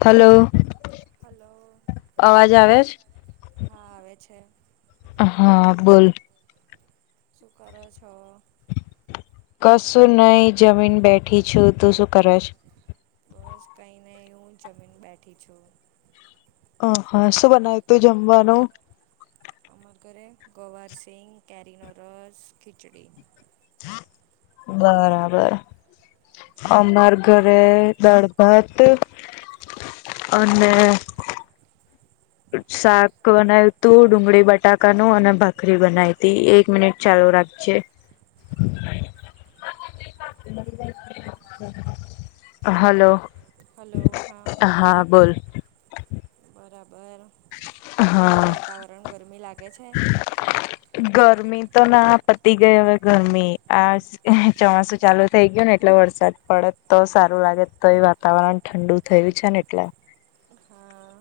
Hello hello અવાજ આવે છે? હા આવે છે હા બોલ શુ કરો છો કશું નહી જમીન બેઠી છું તું શું કરશ બસ કઈ ન હું જમીન બેઠી છું હ હા શું બનાવ તું જમવાનું અમા ઘરે ગવાર સિં કરીિનોરસ ખીચડી બરાબર અમાર ઘરે દળભત અને શાક બનાવ તું ડુંગળી બટાકાનું અને ભાખરી બનાવીતી એક મિનિટ ચાલો રાખજે [unintelligible] હાલો હા બોલ બરાબર કેવું હા વાતાવરણ ગરમી લાગે છે ગરમી તો ના પતી ગઈ હવે ગરમી આ ચોમાસું ચાલુ થઇ ગયું ને એટલે વરસાદ પડે તો સારું લાગે તો એ વાતાવરણ ઠંડુ થયું છે ને એટલે હા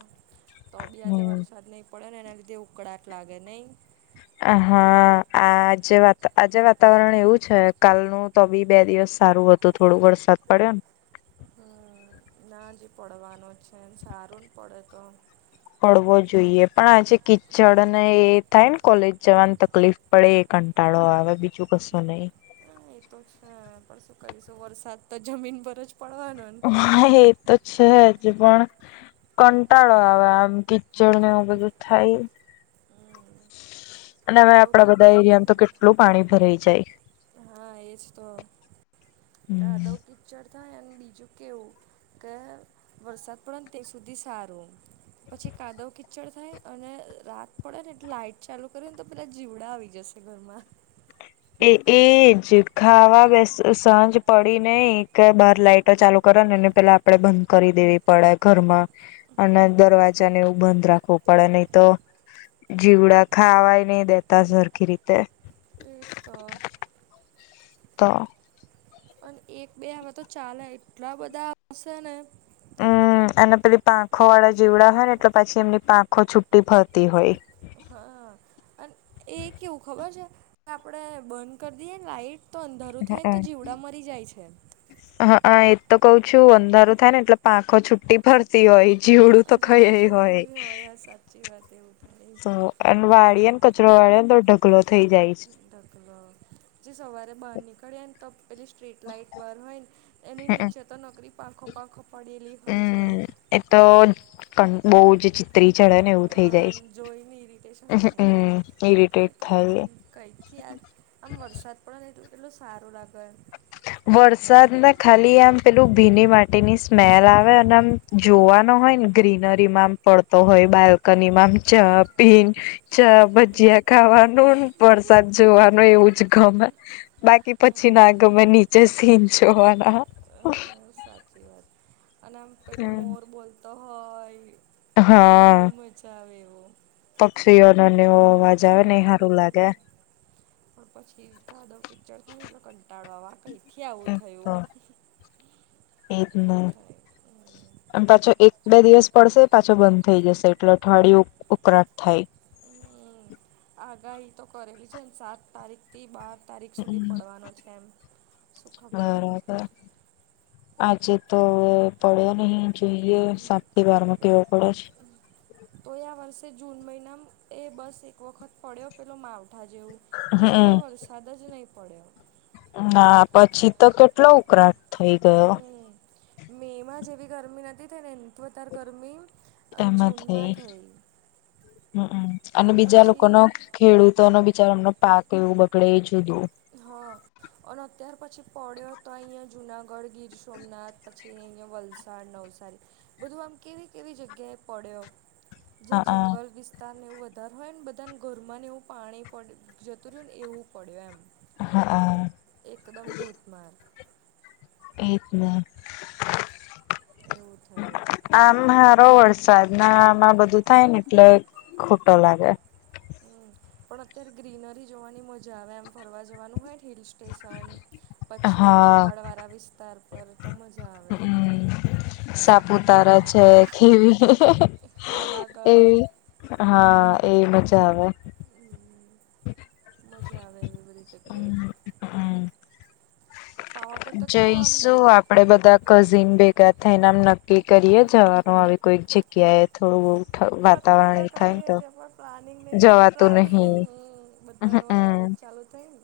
તો બી આજે હમ વરસાદ નહીં પડે ને એના લીધે ઉકળાટ લાગે નહી હા આજે વાત આજે વાતાવરણ એવું છે કાલનું તો બી બે દિવસ સારું હતું તો થોડો વરસાદ પડ્યો ને. હ. નાજી પડવાનું જ છે, સારું ન પડે તો પડવો જોઈએ પણ આજે કીચડ ને એ થાય કોલેજ જવાની તકલીફ પડે એ કંટાળો આવે બીજું કશું નહી હા, એ તો જ ને પણ શું કરીશું વરસાદ તો જમીન પર જ પડવાનો ને હ એ તો છે જ પણ કંટાળો આવે આમ કીચડ ને એવું બધું થાય હમ અને હવે કાદવ આપડા બધા પિક્ચર એરિયામાં તો થાય કેટલું પાણી ભરાઈ જાય. ને હા એજ તો હમ. રાદવ કિચ્ચર થાય અન બીજું કેવું કે વરસાદ પડે તે સુધી સારું પછી કાદવ કીચડ થાય અને રાત પડે ને એટલે લાઈટ ચાલુ કરે ને તો પેલા જીવડા આવી જશ ધરમાં. એ એજ ખાવા બેસ સાંજ પડી નઈ કે બાર લાઇ ટ ચાલુ કર ન ને પેલા આપડે બંધ કરી દેવી પડે ઘરમાં અને હમ દરવાજાને એવું બંધ રાખવું પડે નહી તો જીવડા ખાવાય ની દેતા સરખી રીતે એ જ ત ત. અને એક બે હવે તો ચાલે એટલા બધા આવશે ને હમ અને પેલી પાંખો વાળા જીવડા હોય ને એટલે પછી એમની પાંખો છુટી ફરતી હોય. હા અન એ કેવું ખબર છે, આપણે બંધ કરી દીએન લાાઈટ તો અંધારું થાય ન હમ. તો જીવડા મરી જાય છે. હા અ એ તો કઉ છું અંધારું થાય ને એટલે પાંખો છુટી ફરતી હોય જીવડું તો ખઈ હોય ચી વા તેવુ તો એન વાળી ન કચરો વાળી તો ઢગલો થઇ જાય છે. ઢકલો જે સવારે બાર નીકળ્યન ત પેલી સ્ટ્રીટ લાઈટ બાર હોય ને એની નીચે તો નકરી પાંખો પાંખો પડેલી હોય છે. હમ એ તો કન બો જી જી ત્રી ચરને એવું થઈ જાય આમ છે, જોઈને ઇરિટેશન [unintelligible] ઇરીટેટ થાય કંઈથી આજ આમ વરસાદ પડે તો એટલો સારું લાગે વરસાદ ના ખાલી આમ પેલું ભીની માટી ની સ્મેલ આવે અને આમ જોવાનો હોય ને ગ્રીનરી માંમ પડતો હોય બાલ્કનીમાંમ ચા પીન ચા ભજીયા ખાવાનું વરસાદ જોવાનું એવું જ ગમે બાકી પછી ના ગમે નીચે સીન જોવાના અ સાચી વાત અને આમ પેલો હમ મોર બોલતો હોય પણ એવી મજા આવે એવો પક્ષીઓ ન નેવો અવાજ આવે ને એ હારું લાગે પ પછી કાદવ કિચડ થાયને એટલે કંટાળો આવ કઈ થી આવું થયું એકને એવું થાય હમ એમ પાછો એક બે દિવસ પડશે પાછો બંધ થઈ જશે એટલે અઠવાડિયુ ઉકળાટ થાય હમ આગાહી તો કરેલી છે, ન સાત તારીખ તી બાર તારીખ સુધી હમ પડવાનો છે, એમ શું ખબર હવે બરાબર આજે તો હવે પડ્યો નહી જોઈએ સાત હવે થી બારમાં કેવો પડે તોયા વર્ષે જૂન મહિનામ એ બસ એક વખત પડ્યો પેલો માવ ઠા જેવું પછી કઈ હમ વરસાદ જ નહીં પડ્યો ના પછી તો કેટલો ઉકરા હમ મે માં જેવી ગરમી નથી થઈ ને એ વધાર ગરમી એમાં થઈ હમ અને બીજા લોકોનો. ખેડૂતો નો બિચારાનો એમનો પાક એવું બગડે એ જુદું. હા અને અત્યાર પછી પડ્યો હતો અહીંયા જુનાગઢ ગીર સોમનાથ. પછી અહીંયા વલસાડ નવસારી બધું આમ કેવી કેવી જગ્યાએ પડ્યો. હા જ્યા હા જંગલ વિસ તાર ને એવું વધારે હોય ન બધાને ઘરમાંને એવું પાણી પડ જતું રહ્યું ને એવું પડ્યું એમ હા આ એકદમ ધોધમાર એજ ને એવું થયું આમ હારો વરસાદ ના આમાં બધું થાય ને એટલે ખોટો લાગે અહં. પણ અત્યારે ગ્રીનરી જોવાની મજા આવે એમ ફરવા જવાનું હોય હિલ સ્ટેશન. પછી પહાડ હા વાળા વિસ્તાર પર તો મજા આવે આમ. સાપુતારા છે કેવી પાવાગઢ એવી. હા એ મજા આવે. હ મજા આવે એવી બધી જગ્યાએ. પાવાગઢ તો કેવું આમ. જઈશું આપડે બધા કઝિન ભેગા થઈને આમ નક્કી કરીએ જવાનું આવી કોઈક જગ્યાએ. થોડ બ ઉઠા. નક્કી તો કરીએ છેએ પણ પ્લાનિંગ નઈ તો જવાતું પ્લાનિંગ હ નહી બધ. ન કોલેજ હમ ચાલુ થાય ને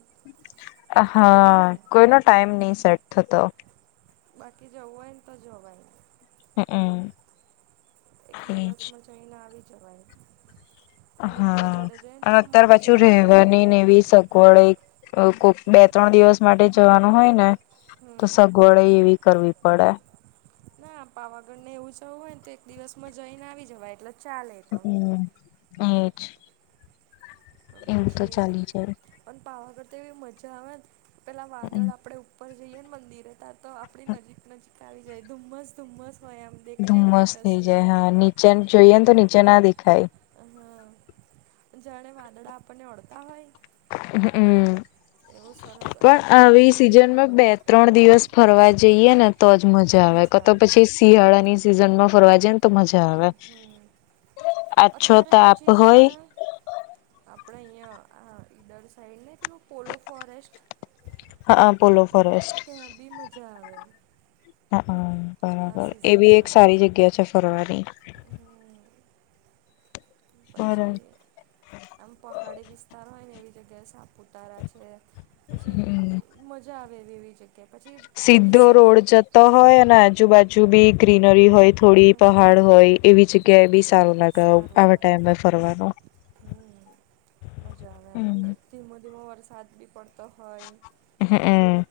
અચ્છા. હા કોઈનો ટાઈમ નહી સેટ થતો. બાકી જવુ હોય ને તો જવાય. હમહ. એક દિવસમાં જઈને આવી જવાય. અને બધા હા જોડે જઈને તો અને આમ અત્યાર પાછું મજા બી આવે રહેવાની એવી સગ. વડ કોક બે ત્રણ દિવસ માટે જવાનું હોય ને તો હમ સગવડ. એવી કરવી પડે. ના પાવાગઢ ને એવું જવું હોય ને તો એક દિવસ માં જઈને આવી જવાય એટલે. ચાલે તો હમ એ છે. પણ પછી ચાલી જાય પણ પાવાગઢ તો એવી મજા આવે પેલા વાદળ આપણેે. ઉપ જઈએને મંદિર ત્યા તો આપણી નજીક નજીક આવી જાય ધુમ્મસ ધુમ્મસ હોય એમ. દેખાય નહીં ધુમ્મસ થઈ જાય કશું હા નીચે જોઈએ ને તો નીચે ના દેખાય. હા જાણે વાદડા આપણને અડતા હોય. હમ એવું સરસ અને પણ એકદમ આવી ઠંડુ સિઝનમાં ઠંડુ. બે ત્રણ દિવસ ફરવા જઈએ ને તો જ મજા આવે કાતો પછી શિયાળાની સિઝન માં ફરવા જાય ને. તો મજા આવે હમ આછો તાપ હોય. આપડે અહીંયા આ ઈડર સાઈડ ને પેલું પોલો ફોરેસ્ટ. હહા પોલો ફોરેસ્ટ. ત્યાં બી મજા આવે હહા આ બરાબર એ બી એક સિઝનમાં સારી જગ્યા છે ફરવાની. હમ હમ પછી આમ પહાડી વિસ્તાર હોય ને એવી જગ્યાએ સાપુતારા છે. પછી આમ મજા આવે એવી એવી જગ્યાએ પછી. આ સીધો ડિસેમ રોડ જતો હોય અને આજુબાજુ બી ગ્રીનરી હોય થોડી હમ પહાડ. હોય એવી જગ્યાએ બી સારું લાગે સારું આવા લાગે. ટાઈમે ફરવાનો. મજા આવે એમ અને ધીમો ધીમો વરસાદ બી પડતો હોય. હહમ.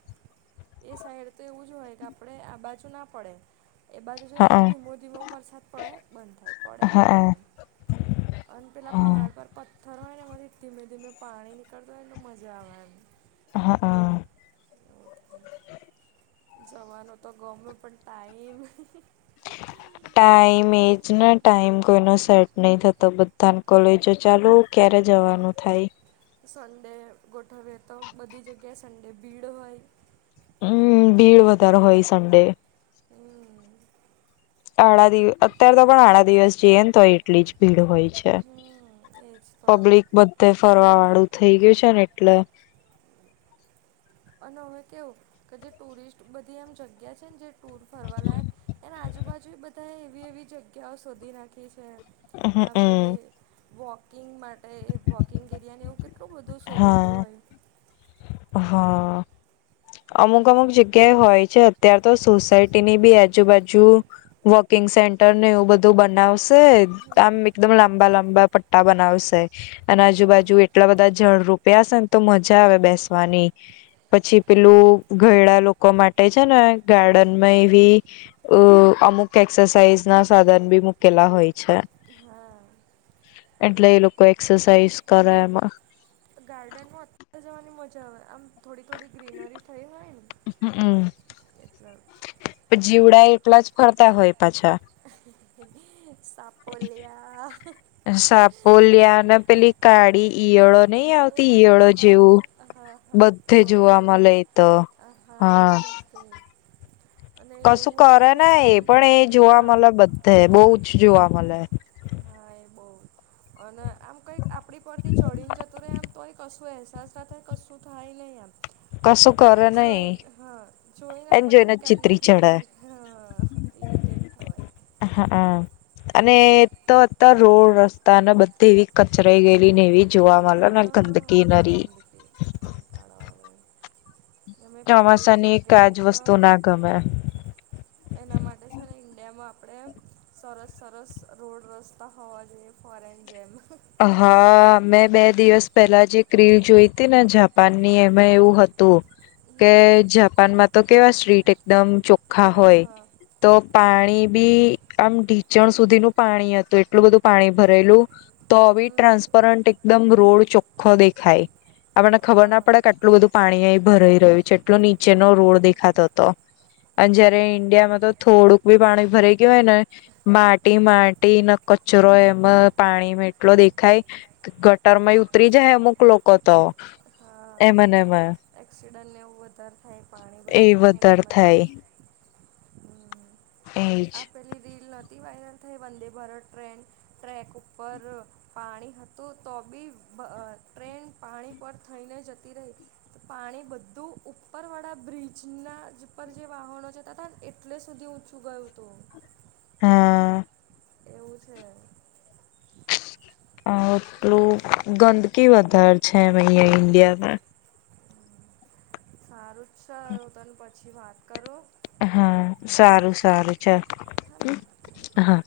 એ સાઈડ તો એવું જ હોય કે આપણે આ બાજુ ના પડે. એ બાજુ જોઈએ હા ને તો ધીમો ધીમો વરસાદ પડે બંધ થાય પડે હા બંધ થાય હા ને. અને પેલા પહાડ પર પ ઠરવાય ને એમાંથી ધીમે ધીમે પાણી નીકળત હોય મજા આવે એમ હા હા એવું થાય. જવાનો તો ગમયો પણ ટાઈમ ટાઈમ એજને ટાઈમ કોઈનો સેટ નહી થતો બધા કોલેજો ચાલુ. ક્યારે જવાનું થાય. સન્ડે ગોઠવીએ તો બધી જગ્યાએ સન્ડે ભીડ હોય. હમ ભીડ વધારે હોય સંડે. હમ આડા દિવ અત્યારે તો પણ આડા દિવસ જઈએ ને તોય એટલી જ ભીડ હોય. છે હમ એજ તો પબ્લિક બધે ફરવા વાળું થઈ ગયું છે ને એટલે. અને હવે કેવું કે જે ટુરિસ્ટ બધી એમ જગ્યા છે ને જે ટૂર ફરવાલાાયક. એના આજુબાજુએ બધાએ એવી એવી જગ્યાઓ શોધી નાખી છે. આ હમમ પેલી વોકિંગ માટે વોકિંગ એરિયાને એવું. એટલું બધું શોધેલું હા હોય. હા અમુક અમુક જગ્યાએ હોય છે અત્યાર તો સોસાયટીની બી આજુબાજુ વોકિંગ સેન્ટર ને એવું બધું બનાવશે. આમ એવું બધું એકદમ લાંબા લાંબા પટ્ટા બનાવશે અને બનાવશે ગાર્ડન આજુબાજુ એટલા બધા જડ રપિયાસે ને તો મજા આવે બેસવાની પછી પેલું ઘયડા લોકો માટે છે ને ગાર્ડનમાં એવી અ અમુક એક્સરસાઇઝ ના સાધન બી મુૂકેલા હોય છે. હા એટલે એ લોકો એક્સરસાાઈઝ કરે એમાં ગાર્ડનમાં અત્યારે જવાની મજા આવે આમ થોડી થોડી ગ્રીનરી થઈ હોય ને હમ એટલે જીવડા એટલા જ ફરતા હોય પાછા સાપોલિયા સાપોલ્યાને પેલી કાળી ઈયળો નહી આવતી ઈયળો હા હા જેવું હા બધે જોવા કોલેડીઓ મલે ઈતો હા હા બઘે કશું કરે નઈ એ પણ એ જોવા હા મળે બધે બહુ જ જોવા મળે. હા એ બહુ અને આમ કંઈક આપણી પરથી ચઢીન જતું ર રહે આમ તોય કશું અહેસાસ થતા કશું થાય નહીં આમ કશું પણ એમ કરે નઈ જોઈ હા જોઈને એને આપણને એમ જ કેમનું ચીતરી થઈ ચડે જતી હા ઇરિટેટ થવાય હા હા અને તો અતર રોડ રસ્તા અને બધી એવી કચરાઈ ગયેલી ને એવી. જોવા મલે ને ગંદકી હા નરી [inaudible] કંટાળો આવે એમાં પબ્લિક ચોમાસાની એક જગ્યા એ આજ તો વસ્તુ ના ગમે એના માટે છે ને ઈન્ડિયામાં આપણે સરસ સરસ રોડ રસ્તા હોવા જોઈએ. ફોરેન જાય એમા. હા મે બે દિવસ પહેલા જે ક્રીલ જોઈ હતી ને જાપાનની એમાં એવું હતું. કે હમ જાપાનમાં તો કેવા સ્ટ્રીટ એકદમ ચોખ્ખા હા હોય. હા તો પાણી બી આમ ઢીચણ સુધીનું પાણી હતું એટલું બધું પાણી ભરેલું. તો ભી ટ્રાન્સપરન્ટ એકદમ રોડ ચોખ્ખો દેખાય હમ આપને હા ખબર ના પડે. એટલું બધું પાણી અહી ભરાઈ રહ્યું છે એટલો નીચેનો રોડ હમ દેખાતો હતો. અને જયારે ઈન્ડિયા માં તો થોડુંક બી પાણી ભરાઈ ગયું હોય ને માટી માટી ના કચરો એમાં પાણી મે એટલો દેખાય ગટરમાંય ઉતરી જાય અમુક લોકો તો હા એમાં ને એમાં એક્સિડન્ટને એવું વધારે થાય પાણી એ ભરેલું હોય ને વધારે એમાંથી થાય હમ [inaudible] એજ આ પેલી રીલ નહોતી વાયરલ થઈ વંદે ભારત ટ્રેન ટ્રેક ઉપર પાણી હતું તો બી બ ટ્રેન પાણી પર થઈને જતી રહી. પાણી બધું ઉપર વાળા બ્રિજના ના જે ઉપર વાહનો જતા હતા ને એટલે સુધી ઊંચું ગયું હતું. હા એવું છે અ એટલું ગંદકી વધારે છે એમ અહીં ઈન્ડિયામાં સારું ચલ હું તને પછી વાત કરું હા સારું સારું ચલ હેને હા